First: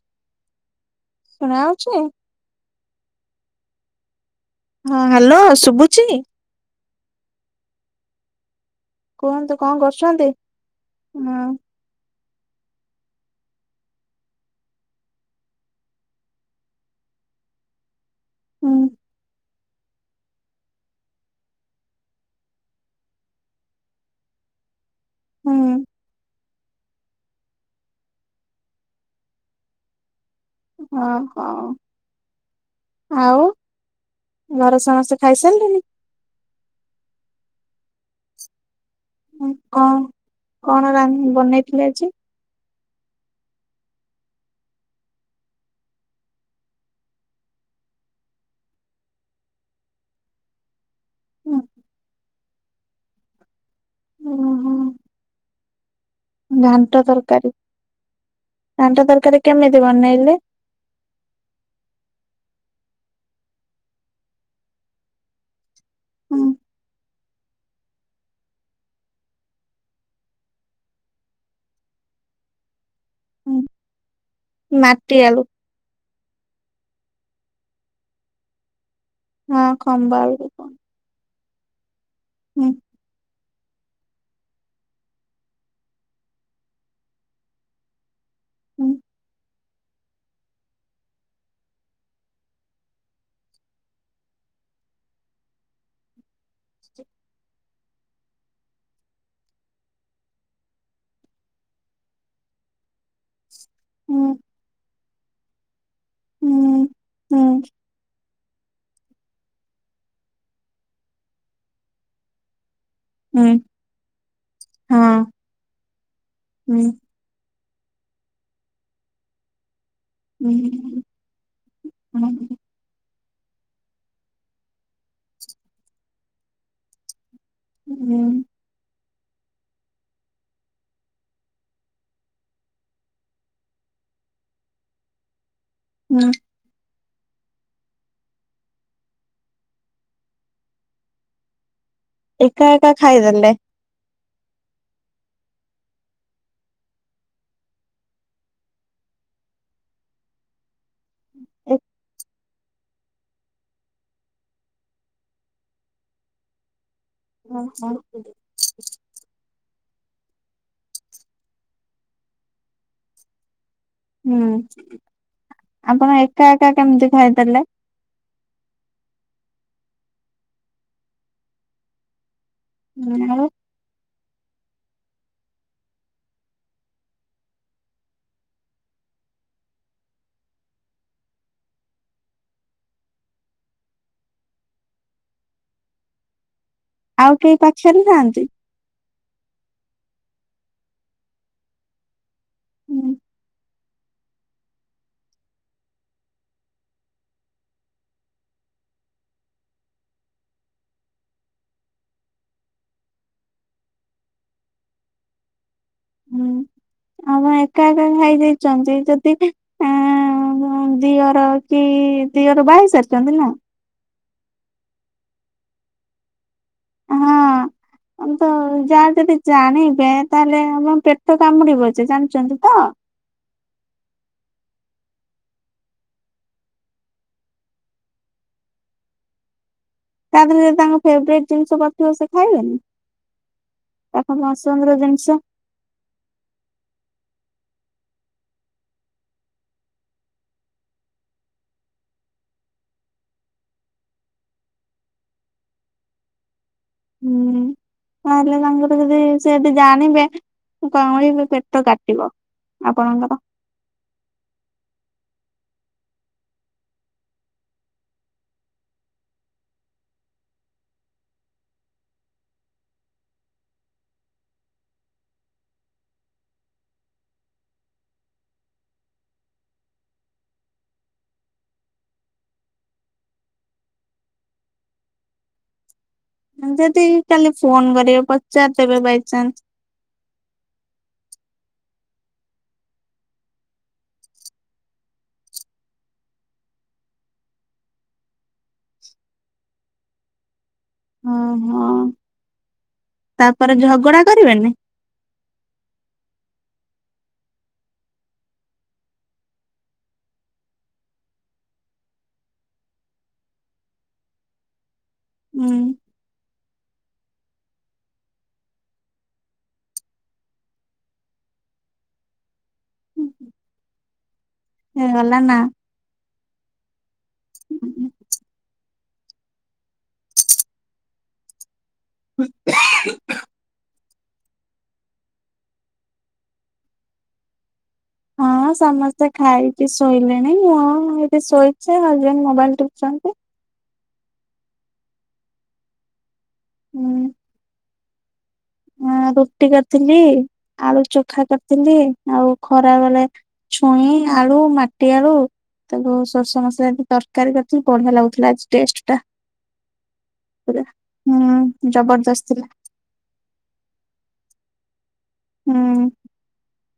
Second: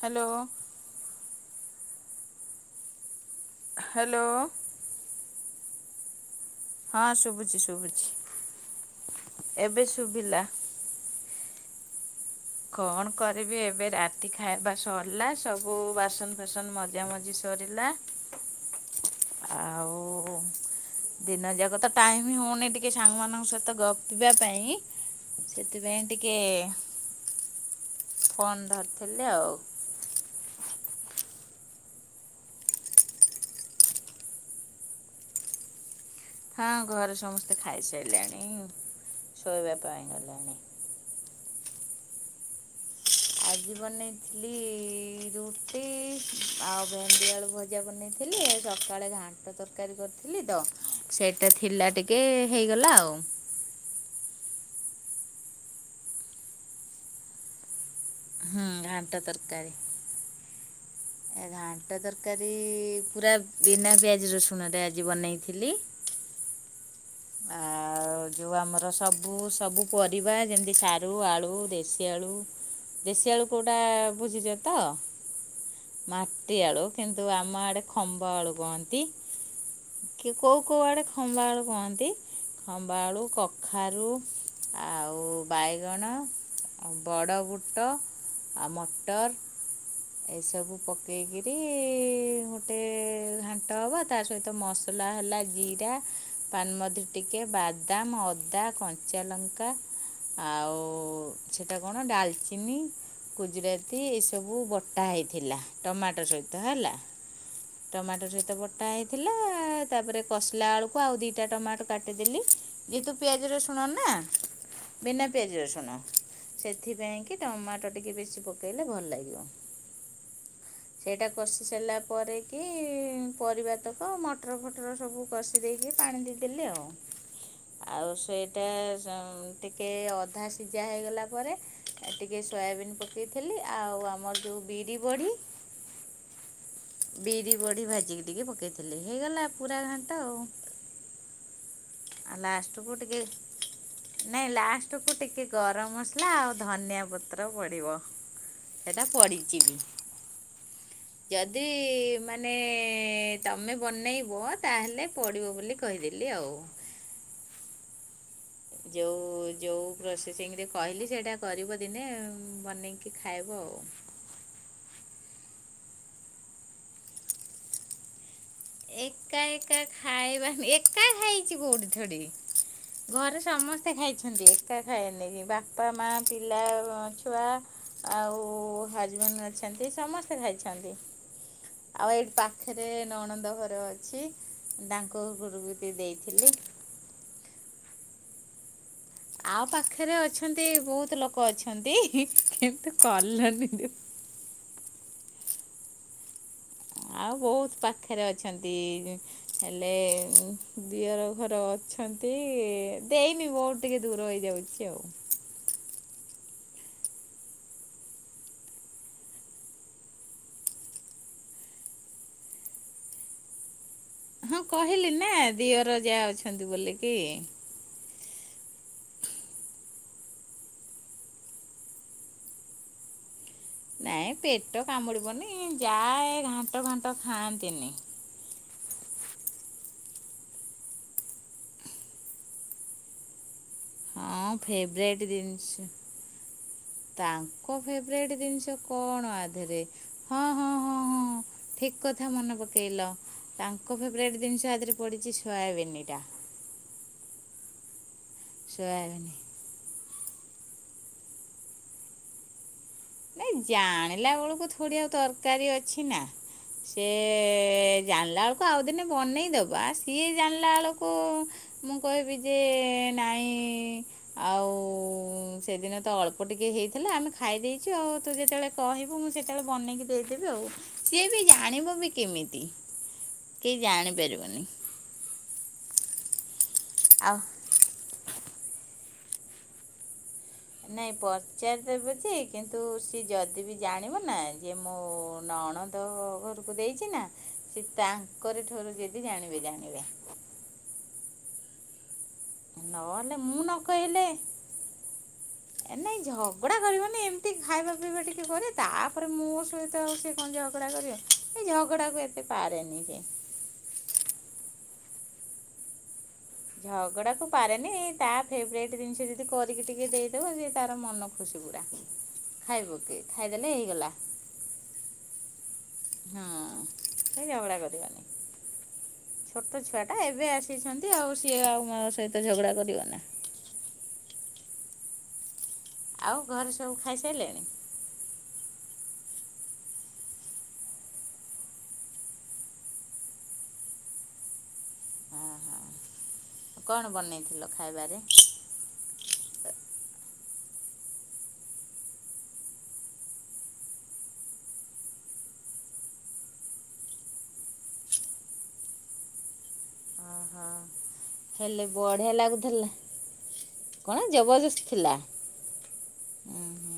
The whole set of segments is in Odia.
ହାଲୋ। ଶୁଣାଉଛି। ହାଲୋ। ହଁ ହାଲୋ ଶୁଭୁଛିି। ହଁ, ଶୁଭୁଛି ଶୁଭୁଛି। କୁହନ୍ତୁ କଣ ଏବେ କରୁଛନ୍ତି, ଶୁଭିଲା। ହୁଁ। କଣ କରିବି ଏବେ ରାତି ଖାଇବା ସରିଲା ସବୁ ବାସନ ଫାସନ ମଜା ମଜି ସରିଲା। ହୁଁ। ଆଉ ଦିନ ଯାକ ତ ଟାଇମ ହଉନି ଟିକେ ସାଙ୍ଗମାନଙ୍କ ସହିତ ଗପିବା ପାଇଁ। ହୁଁ ସେଥିପାଇଁ ଟିକେ ଫୋନ୍ ଧରିଥିଲି ଆଉ। ହଁ, ହଁ। ଆଉ ଘର ସମସ୍ତେ ଖାଇସାରିଲେଣିି? ହଁ, ଘରେ ସମସ୍ତେ ଖାଇସାରିଲେଣି। ଉଁ ଶୋଇବା କଣ ପାଇଁ ଗଲେଣି। କଣ ରାନ୍ ବନେଇଥିଲି ଆଜି? ଆଜି ବନେଇଥିଲି ରୁଟି ଆଉ ଭେଣ୍ଡି ଆଳୁ ଭଜା ବନେଇ ଥିଲି, ସକାଳେ ଘାଣ୍ଟ ତରକାରୀ କରିଥିଲି ତ ସେଇଟା ଥିଲା ଟିକେ ହେଇଗଲା ଆଉ। ହୁଁ, ହୁଁ। ଘାଣ୍ଟ ତରକାରୀ ଘାଣ୍ଟ ତରକାରୀ କେମିତି ବନେଇଲେ? ଏ ଘାଣ୍ଟ ତରକାରୀ ପୁରା ବିନା ପିଆଜ ରସୁଣ ରେ ଆଜି ବନେଇଥିଲି। ହୁଁ। ଆ ଆ ଯଉ ଆମର ସବୁ ସବୁ ପରିବା ଯେମିତି ସାରୁ, ଆଳୁ, ଦେଶୀ ଆଳୁ ଦେଶି ଆଳୁ କୋଉଟା ବୁଝିଛ ତ ମାଟି ଆଳୁ ମାଟି ଆଳୁ କିନ୍ତୁ ଆମ ଆଡେ ଖମ୍ବ ଆଳୁ କୁହନ୍ତି। ହଁ, ଖମ୍ବ ଆଳୁ ବି କୁହ ଖମ୍ବ ଆଳୁ କୁହନ୍ତି, ଖମ୍ବ ଆଳୁ କ ଖାରୁ ଆଉ ବାଇଗଣ ଆଉ ବଡ଼ ବୁଟ ଆଉ ହୁଁ ମଟର। ଏଇ ସବୁ ପକେଇକିରି ଗୋଟେ ଘାଣ୍ଟ ହବ ତା ସହିତ ମସଲା ହେଲା ଜିରା, ପାନମଧୁରୀ ଟିକେ ବାଦାମ, ଅଦା, କଞ୍ଚା ଲଙ୍କା ଆଉ ସେଟା କଣ ଡାଲଚିନି ଗୁ ଜୁରାତି ହୁଁ ଏଇ ସବୁ ବଟା ହେଇଥିଲା ଟମାଟୋ ସହିତ ହୁଁ। ହେଲା ହୁଁ ଟମାଟୋ ସହି ତ ବଟା ହେଇଥିଲା, ତାପରେ କସିଲା ବେଳକୁ ଆଉ ଦିଟା ଟମାଟୋ କାଟିଦେଲି। ଯେହେତୁ ପିଆଜ ହୁଁ ରସୁଣ ନା ବିନା ହଁ ପିଆଜ ରସୁଣ ହୁଁ ସେଥିପାଇଁ କି ଟମା ଟ ଟିକେ ବେଶୀ ପକେଇଲେ ଭଲ ଲାଗିବ। ହୁଁ। ସେଇଟା କଷି ସାରିଲା ପରେ ହୁଁ କି ପରିବା ତକ ମଟର ଫଟର ସବୁ କଷି ଦେଇକି ପାଣି ଦେଇଦେଲି ଆଉ। ଆଉ ସେଇଟା ଯାଉ ଟିକେ ଅଧା ସିଝା ହୋଇଗଲା ପରେ ଟିକିଏ ସୋୟାବିନ୍ ପକେଇଥିଲି ଆଉ ତ ଆମର ଯୋଉ ବିରି ବଢ଼ି ହୁଁ। ବିରି ବଢ଼ି ଭାଜିକି ଟିକେ ପକେଇଥିଲି ହେଇଗଲା ପୁରା ଘାଣ୍ଟ ଆଉ। ଆଉ ଏକା ଏକା ଲାଷ୍ଟକୁ ଟିକେ ଖାଇଦେଲେ। ନାଇଁ ଲାଷ୍ଟ କୁ ଟିକେ ଗରମ ମସଲା ଆଉ ଧନିଆ ପତ୍ର ପଡିବ। ସେଟା ପଡିଚି ବି। ଯଦି ମାନ ମାନେ ତମେ ବନେଇବ ତାହେଲେ ପଡିବ ବୋଲି କହିଦେଲି ଆଉ। ହଁ ହଁ। ଯୋଉ ଯୋଉ ପ୍ରୋସେସିଂରେ କହିଲି ସେଇଟା କରିବ ଦିନେ ବନେଇକି ଖାଇବ ଆଉ। ହୁଁ ଆପଣ ଏକା ଏକା କେମିତି ଖାଇଦେଲେ? ଏକା ଏକା ଖାଇବାନି ଏକା ଖାଇଚି କୋଉଠି ଥୋଡ଼ି ହୁଁ, ଘରେ ଆଉ ସମସ୍ତେ ଖାଇଚ ଏକା ଖାଇନି ବାପା ମା ପିଲା ଛୁଆ ଆଉ ହଜବ ଅଛନ୍ତି ସମସ୍ତେ ଖାଇଛନ୍ତି ଆଉ ଏଇଠି ପାଖରେ ନଣନ୍ଦ ଘରେ ଅଛି ତାଙ୍କ ଘରକୁ ଟିକେ ଦେଇଥିଲି। ଆଉ କେହି ପଚାରୁଥାନ୍ତି? ଆଉ ପାଖରେ ଅଛନ୍ତି ବହୁତ ଲୋକ ଅଛନ୍ତି କିନ୍ତୁ ହୁଁ କଲନି ଆଉ ବହୁତ ପାଖରେ ଅଛନ୍ତି ହେଲେ ଦିଅର ଘର ଅଛନ୍ତି ଦେଇନି ବହୁତ ଟିକେ ଦୂର ହେଇଯାଉଚି ଆଉ। ହୁଁ ଆପଣ ଏକା ଏକା ଖାଇଯାଇଚନ୍ତି ଯଦି ଅଁ ତମ ଦିଅର କି ଦିଅର ବାହାହେଇ ସାରିଚନ୍ତି ନା? ହଁ କହିଲି ନା ଦିଅର ଜା ଅଛନ୍ତି ବୋଲ କିି। ତ ଯାହା ଯଦି ଜାଣିବେ ତାହେଲେ ଆମ ପେଟ କାମୁଡିବ ଯେ ଜାଣିଚନ୍ତି ତ ନାଇଁ ପେଟ କାମୁଡିବନି ଜା ଏ ଘାଣ୍ଟ ଫାଣ୍ଟ ଖାଆନ୍ତିନି। ତା ଦେହରେ ଯଦି ତାଙ୍କ ଫେବରଟ୍ ଜିନିଷ ପିଡିଥିବ ସେ ଖାଇବେନି? ତାଙ୍କ ହଁ ପସନ୍ଦର ଫେବରଟ୍ ଜିନିଷ ତାଙ୍କୁ ଙ୍କ ଫେବେରେଟ୍ ଜିନିଷ କଣ ଆଧରେ ହଁ ହଁ ହଁ ହଁ ଠିକ କଥା ମନେ ପ ପକେଇଲ ତାଙ୍କୁବି ବ୍ରେକ ଜିନିଷ ଆଦିହରେ ପଡିଛି ସୋୟାବିନାଟା। ହୁଁ ତାହେଲେ ତାଙ୍କର ଯଦି ସୋୟାବିନି ସେ ଯଦି ଜାଣିବେ କଁଳିବେ ପେଟ କାଟିବ। ଆପଣଙ୍କର। ନାଇ ଜାଣିଲା ବେଳକୁ ଥୋଡି ଆଉ ତରକାରୀ ଅଛି ନା ସେ ଜାଣିଲା ବେଳକୁ ଆଉ ଦିନେ ବନେଇ ଦବା ସିଏ ଜାଣିଲା ବେଳକୁ ମୁଁ କହିବି ଯେ ନାଇଁ ଆଉ ସେଦିନ ତ ଅଳ୍ପ ଟିକେ ଏ ହେଇଥିଲା ଆମେ ଖାଇ ଦେଇେ ଆଉ ତୁ ଯେତେବେଳେ କହିବୁ ମୁଁ ସେତେବେଳେ ବନେଇକି ଦେଇଦେବି ଆଉ, ସିଏ ବି ଜାଣିବ ବି କେମିତି। କେହି ଜାଣିପାରିବନି ଯଦି ଆଉ କାଲି ଫୋନ କରିବେ ପଚାରିଦେବେ ବାଇଚାଞ୍ଚ ନାଇଁ ପଚାରିଦେବ ଯେ କିନ୍ତୁ ସିଏ ଯଦି ବି ଜାଣିବ ନା ଯେ ମୁଁ ନ ନଣନ୍ଦ ଘରକୁ ଦେଇଚି ନା ସେ ତାଙ୍କରି ଠରୁ ଯଦି ଜାଣିବେ ଜାଣିବେ ହଁ ହଁ। ନହେଲେ ମୁଁ ନ କହିଲେ, କରିବେନି? ଏ ନାଇ ଝଗଡା କରିବ ହ ଖାଇବା ପିଇବା ଟିକେ କରେ ତାପରେ ମୋ ସହିତ ଆଉ ସିଏ କଣ ଝଗଡ଼ା କରିବେ ଏଇ ଝଗଡ଼ାକୁ ଏତେ ପା। [unintelligible] [inaudible] ହୁଁ। ଝଗଡ଼ାକୁ ପାରେନି ତା ଫେବରଟ୍ ଜିନିଷ ଯଦି କରିକି ଟିକେ ଦେଇଦେବ ଯି ତାର ମନ ଖୁସି ପୁରା। [inaudible] ଖାଇବୁ କି ଖାଇଦେଲେ ହେଇଗଲା। ହଁ ମଲା ନା? ହୁଁ ଝଗଡା କରିବାନି। ଛୋଟ ଛୁଆ ଟା ଏବେ ଆସିଛନ୍ତି ଆଉ ସିଏ ଆଉ ମୋ ସହିତ ଝଗଡା କରିଗଲା। ଆଉ ଘରେ ସବୁ ଖାଇସାରିଲେଣି? ହଁ। ହଁ ସମସ୍ତେ ଖାଇକି ଶୋଇଲେଣି। ମୁଁ ଏଠି ଶୋଇଚି ହଜବେଣ୍ଡ ମୋବାଇଲ ଟିପୁଛନ୍ତି। ହଁ ହଁ କଣ ବନେଇଥିଲ ଖାଇବାରେ? ହଁ। ରୁଟି କରିଥିଲି, ଆଳୁ ଚୋଖା କରିଥିଲି ଆଉ ଖରା ବେଳେ ଛୁଇଁ ଆଳୁ, ମାଟି ଆଳୁ ତାକୁ ସୋରିଷ ମସଲା ତରକାରୀ କରିଥିଲି ବଢିଆ ଲାଗୁଥିଲା ଆଜି ଟେଷ୍ଟ ଟା। ଓହୋ। ହେଲେ ହୁଁ ବଢ଼ିଆ ଜବରଦସ୍ତ ଥିଲା। ଲାଗୁଥିଲା କଣ ଜବରଦସ୍ ଥିଲା। ହୁଁ। ଉଁ ହୁଁ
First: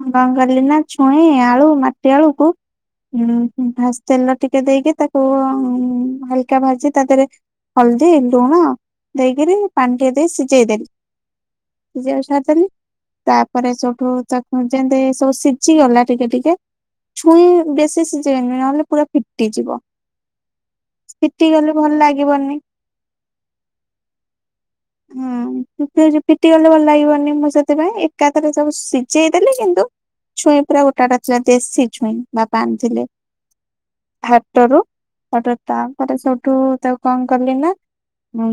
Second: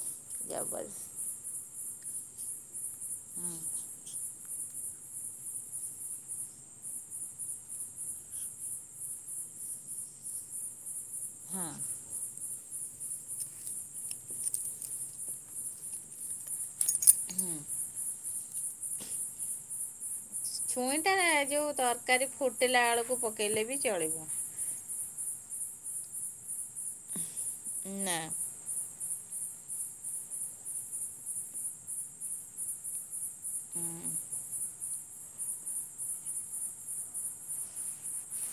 ମୁଁ କଣ କିଲି ନା ଜବରଦସ୍ତ ଛୁଇଁ ଆଳୁ ମାଟି ଆଳୁକୁ ଉଁ ହଁ ଫାସ ତେଲ ଟିକେ ଦେଇକି ତାକୁ ଉଁ ହାଲକା ଭାଜି ତା ଦେହରେ ହଳଦୀ ଲୁଣ ଦେଇକିରି ପାଣି ଟିକେ ଦେଇକି ସିଜେଇଦେ। ହଁ। ଯ ସାରିଦେଲି ତାପରେ ସେଉଠୁ। ତାକୁ ଯେନ୍ତି ସବୁ ସିଝି ଗଲା ଟିକେ ଟିକେ ଛୁଇଁ ହୁଁ। ବେଶି ସିଜେଇବେନି ନହଲେ ପୁରା ଫିଟିଯିବ। ଛୁଇଁ ଟା ଫିଟି ଯୋଉ ଗଲେ ଭଲ ତରକାରୀ ଲାଗିବନି। ଫୁଟିଲା ବେଳକୁ ପକେଇଲେ ବି ଚଳିବ। ହୁଁ ତରକାରୀ ଫିଟି ଗଲେ ଭଲ ଲାଗିବନି। ମୁଁ ସେଥିପାଇଁ ନା ଏକାଥରେ ସବୁ ସି ଚେଇ ଦେଲେ କିନ୍ତୁ ଛୁଇଁ ପୁରା ଗୋଟା ଗୋଟା ଥିଲା। ଦେଶୀ ଛୁଇଁ ବାପା ଆଣିଥିଲେ। ହୁଁ ହାଟରୁ ତାପରେ ସେଠୁ ତାକୁ କଣ କଲି ନା ହଁ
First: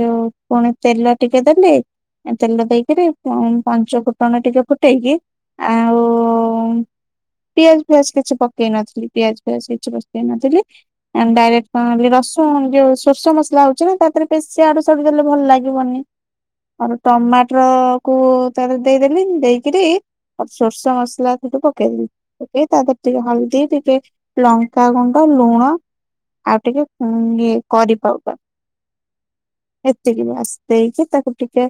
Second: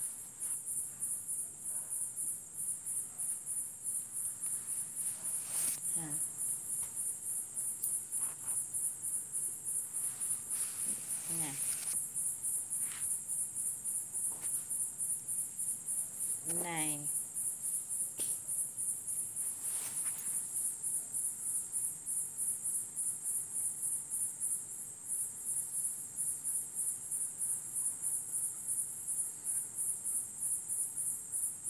ଯୋଉ ପୁଣି ତେଲ ଟିକେ ଦେଲି ତେଲ ଦେଇକିରି ପଞ୍ଚ ଫୁଟଣ ଟିକେ ଫୁ ଫୁଟେଇକି ଆଉ ହଁ ପିଆଜ ପିଆଜ କିଛି ପକେଇ ନଥିଲି ପିଆଜ ପିଆଜ କିଛି ପକେଇ ନଥିଲି ଆ ନା ଡାଇରେକ୍ଟ୍ କଣ ର ରୁଣ ଯୋଉ ସୋର୍ଷ ମସଲା ହଉଚି ନା ତା ଦେହରେ ବେଶି ଆଡୁ ଶାଡୁ ଦେଲେ ଭଲ ଲାଗିବନି। ଆଉ ନାଇଁ। ଟମାଟର କୁ ତାର ଦେଇଦେଲି ଦେଇକରି ସୋର୍ଷ ମସଲା ସେଠୁ ପକେଇଦଲି ପକେଇ ତା ଦେରେ ଟିକେ ହଳଦୀ ଟିକେ ଲଙ୍କାଗୁଣ୍ଡ ଲୁଣ ଆଉ ଟିକେ ଉଁ ଇଏ କରିପାଉବାର। ଏତିକି ବାସ୍ ଦେଇଚି ତାକୁ ଟିକେ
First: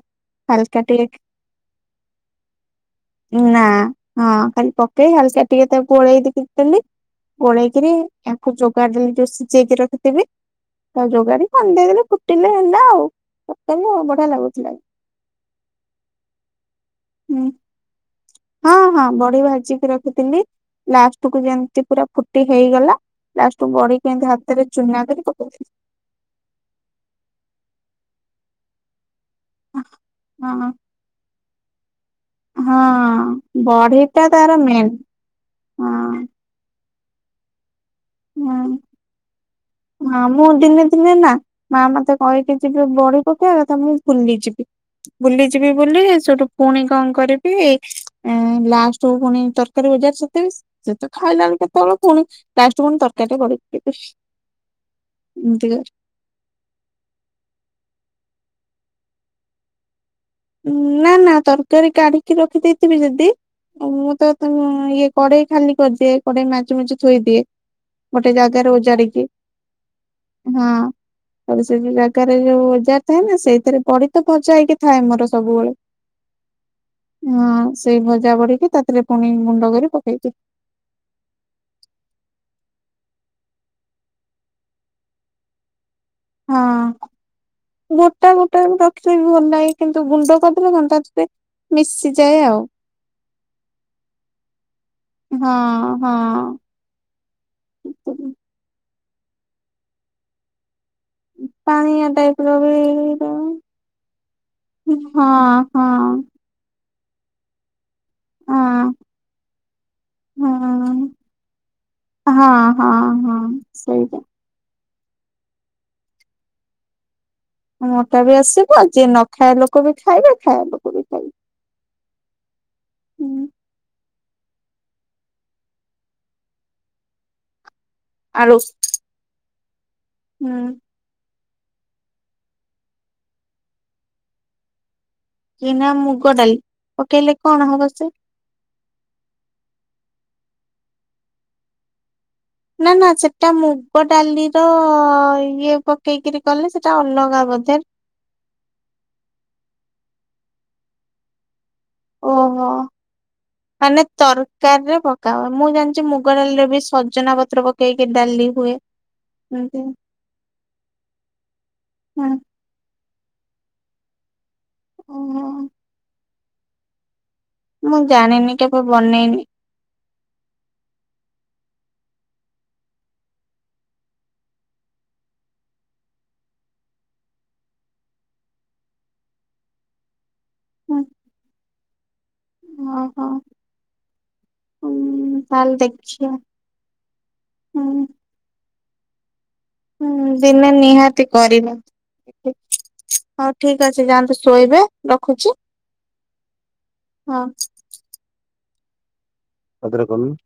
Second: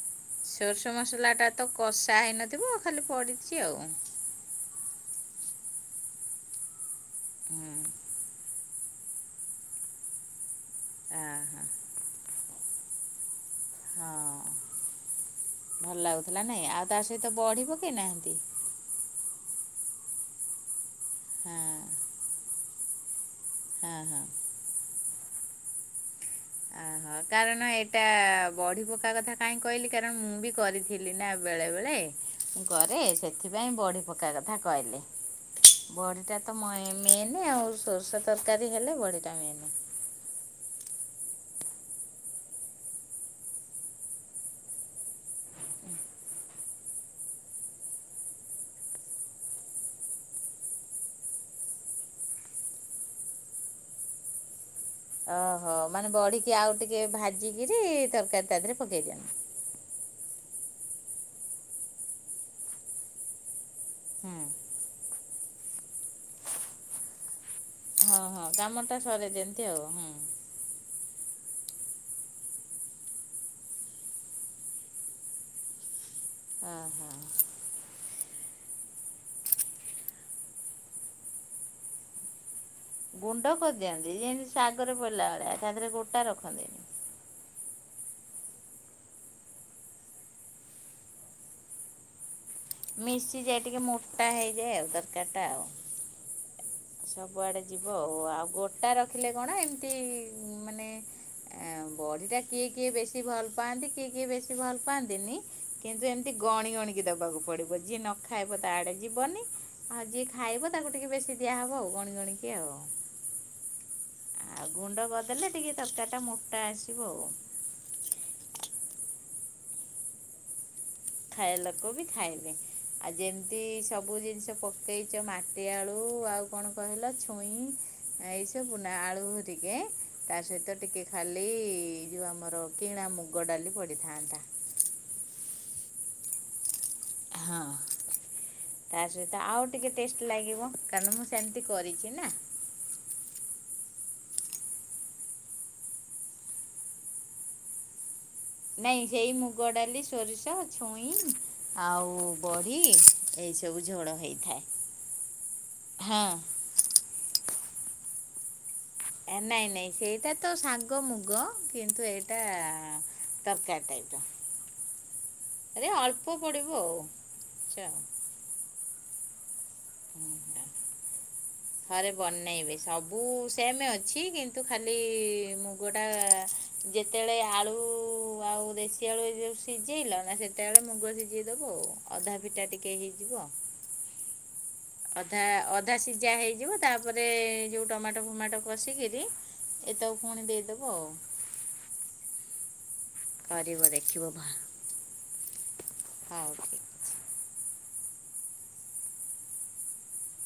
ହାଲକା ସୋରଷ ଟିକେ ମସଲା ଟା ତ କଷା ହେଇନଥିବ ଖାଲି ପଡ଼ିଛି ନା ଆଉ। ହଁ ଖାଲି ପକେଇ ଖାଲକା ଟିକେ ତାକୁ। [unintelligible] ହୁଁ। ଗୋଳେଇକିରି ଆକୁ ଯୋଗାଡ଼ ଦେଲି ସିଜେଇ କି ରଖିଥିବି। ତା ଆ ଯୋଗାଡି ହା ଖଣ୍ଡେଇ ଦେଲେ ଫୁଟିଲେ ହେଲା ଆଉ, ପକେଇଲେ ବଢିଆ ହଁ ଲାଗୁଥିଲା। ଭଲ ଲାଗୁଥିଲା ନାଇଁ। ଆଉ ତା ସହିତ ବଡି ପକେଇ ନାହାନ୍ତି? ବଡି ଭାଜିିକି ରଖିଥିଲି। ଲାଷ୍ଟ କୁ ହଁ ଯେମତି ପୁରା ଫୁଟି ହେଇଗଲା ଲାଷ୍ଟ କ ବଡି ହଁ କୁ ହଁ ଏମିତି ହାତରେ ଚୁନା କରିକି ପକେଇଦେବେ। ହଁ କାରଣ ଏଇଟା ବଡି ପକା କଥା କାହିଁକି କହିଲି କାରଣ ମୁଁ ବି ହଁ କରିଥିଲି ନା। ବେଳେ ବେଳେ ହଁ କରେ ସେଥିପାଇଁ ବଡି ବଢିଟା ପକେଇବା ତାର କଥା ମେନ୍ କହିଲି। ହଁ ବଡି ଟା ତ ମ ଏ ମେନ୍ ଆଉ ସୋର୍ଷ ତରକାରୀ ହେଲେ ବଢିଟା ମେନ୍। ମା ମୁଁ ଦିନେ ଦିନେ ନା ମା ମତେ କହେକି ଯିବି ବଢ ପକେଇଆ କଥା ମୁଁ ଭୁଲି ଯିବି। ବୁଲି ଯିବି ବୋଲି ସେଠୁ ପୁଣି କଣ କରିବି ଲାଷ୍ଟ କୁ ପୁଣି ତରକାରୀ ଓ [unintelligible] ସେତ ଖାଇଲା ବେଳେ କେତେବେଳ ପୁଣି ଲାଷ୍ଟ ପୁଣି ତରକାରୀ କରିବି। ଓହୋ ମାନେ ବଡି କି ଆଉ ଟିକେ ଭାଜିକିରି ତରକାରୀ ତା ଦେହରେ ପକେଇ ଦିଅନ୍ତି। ନା ନା ତରକାରୀ କାଢିକି ରଖିଦେଇଥିବି ଯଦି, ମୁଁ ତ ହଁ ଇଏ କଡେଇ ଖାଲି କରିଦିଏ କଡେଇ ମାଜ ମାଜି ଥୋଇଦିଏ। ହଁ ଗୋଟେ ହଁ ଜାଗାରେ କାମ ଟା ଓଜାଡିକି ସରେଇ ଦିଅନ୍ତି ଆଉ ହୁଁ। ଆ ସେ ଜାଗାରେ ଯୋଉ ବଜାର ଥାଏ ନା ସେଇଥିରେ ପଡି ତ ସଜା ହେଇକି ଥାଏ ଆମର ସବୁବେଳେ। ଓହୋ ହଁ ସେଇ ପରି ପଜା ବଢିକି ତାପରେ ପୁଣି ଗୁଣ୍ଡ କରି ପକେଇଦିଏ। ଗୁଣ୍ଡ କରିଦିଅନ୍ତି, ଯେମିତି ଶାଗରେ ପଡିଲା ଭଳିଆ ତା ଦେହରେ ଗୋଟା ରଖନ୍ତିନି। ହଁ ଗୋଟା ଗୋଟା ରଖିଲେ ବି ଭଲ ଲାଗେ କିନ୍ତୁ ଗୁଣ୍ଡ କରିଦେଲେ [unintelligible] ଟେ ମିଶିଯାଏ ଆଉ ମିଶିଯାଏ ଟିକେ ମୋଟା ହେଇଯାଏ ଆଉ ତରକାରି ଟା ଆଉ। ହଁ ହଁ ସବୁଆଡେ ଯିବ ଆଉ, ଆଉ ଗୋଟା ରଖିଲେ କଣ ଏମିତି ମାନେ [inaudible] ଆ ବଢି ଟା ଟାଇପ ର କିଏ ବି କିଏ ବେଶୀ ଭଲ ହଁ ପାଆନ୍ତି କିଏ କିଏ ବେଶୀ ଭଲ ହଁ ପାଆନ୍ତିନି କିନ୍ତୁ ଏମିତି ହଁ ଗଣି ଗଣି ଦବାକୁ ପଡିବ ଯିଏ ନ ଖାଇବ ତା ଆଡେ ଯିବନି ଆଉ ଯିଏ ହଁ ଖାଇବ ତାକୁ ଟିକେ ବେଶୀ ଦିଆହବ ଆଉ ଗଣି ଗଣିକି ହଁ ଆଉ। ହଁ ହଁ ସେଇଟା। ଆଉ ଗୁଣ୍ଡ କରିଦେଲେ ଟିକେ ତରକାରୀ ଟା ମୋଟା ଆସିବ ଆଉ। ମୋଟା ବି ଆସିବ ଆ ଯିଏ ନ ଖାଇବା ଲୋକ ବି ଖାଇବେ, ଖାଇବା ଲୋକ ବି ଖାଇବେ ଖାଇବା ଲୋକ ବି ଖାଇବେ। ଆଉ ହୁଁ ଯେମିତି ସବୁ ଜିନିଷ ପକେଇଛ, ମାଟି ଆଳୁ ଆଉ କଣ କହିଲ ଛୁଇଁ ଏଇ ଆଳୁ ସବୁ ନା ଆଳୁ ଟିକେ ତା ହୁଁ ସହିତ ଟିକେ ଖା ଏଇ ଯୋଉ ଆମର କିଣା ମୁଗ ଡାଲି ପଡିଥାନ୍ତା। କି ନା ମୁଗଡାଲ। ହଁ ତା ସହିତ ଆଉ ଟିକେ ଟେଷ୍ଟ ଲାଗିବ କାରଣ ମୁଁ ସେମିତି କରିଛି ନା। ନା ନା ସେଟା ମୁଗ ଡାଲିର ଇଏ ପକେଇକିରି କଲେ ସେଟା ଅଲଗା ବୋଧେ ନାଇଁ ସେଇ ମୁଗ ଡାଲି ସୋରିଷ ଛୁଇଁ। ଆଉ ଓହୋ। ବଢି ଏଇ ସବୁ ମାନେ ଝଡ ହେଇଥାଏ ତରକାରୀ ରେ ପକା ହୁଏ ମୁଁ ଜାଣିଛି ହଁ। ମୁଗ ଡାଲିରେ ବି ସଜନା ପତ୍ର ପକେଇକି ଡାଲି ହୁଏ। ନାଇଁ ଏମିତି ନାଇଁ ହୁଁ ସେଇଟା ତ ଶାଗ ମୁଗ କିନ୍ତୁ ଏଇଟା ତରକାରୀ ଟାଇପ ର ଓହୋ ଆରେ ଅଳ୍ପ ପଡିବ ଆଉ ଆଚ୍ଛା ମୁଁ ଜାଣିନି କେବେ ବନେଇନି। ହୁଁ ହଁ। ଥରେ ବନେଇବେ। ସବୁ ସେମ ଅଛି କିନ୍ତୁ ଖାଲି-ଇ-ମୁଗଟା-ଆ ଯେତେବେଳେ ଆଳୁ ଉ ଆଉ ଦେଶୀ ଆଳୁ ଏ ଯୁ ସିଝେଇଲ ନା ସେ ତେବେଳେ ହୁଁ ମୁଗ ସିଝେଇଦବ, ଆଉ ଅଧା ଫିଟା ଟିକେ ଓହୋ ହେଇଯିବ। ହୁଁ ଅଧା ତାହେଲେ ଅଧା ଦେଖିବା ସିଝା ହେଇଯିବ ତାପରେ ଯୋଉ ହୁଁ। ଟମାଟୋ ଫୁମାଟୋ କଷିକିରି ହୁଁ ଏତକ ପୁଣି ଦିନେ ଦେଇଦେବ ଆଉ ନିହାତି କରିବା। [inaudible] ହଉ କରିବ ଠିକ୍ ଅଛି ଦେଖିବ ଭ ଯାଆନ୍ତୁ ଶୋଇବେ ରଖୁଛି। ହଉ ଠିକ୍ଅଛି। ହଁ। ଆ ଧେରେ କରୁନୁ।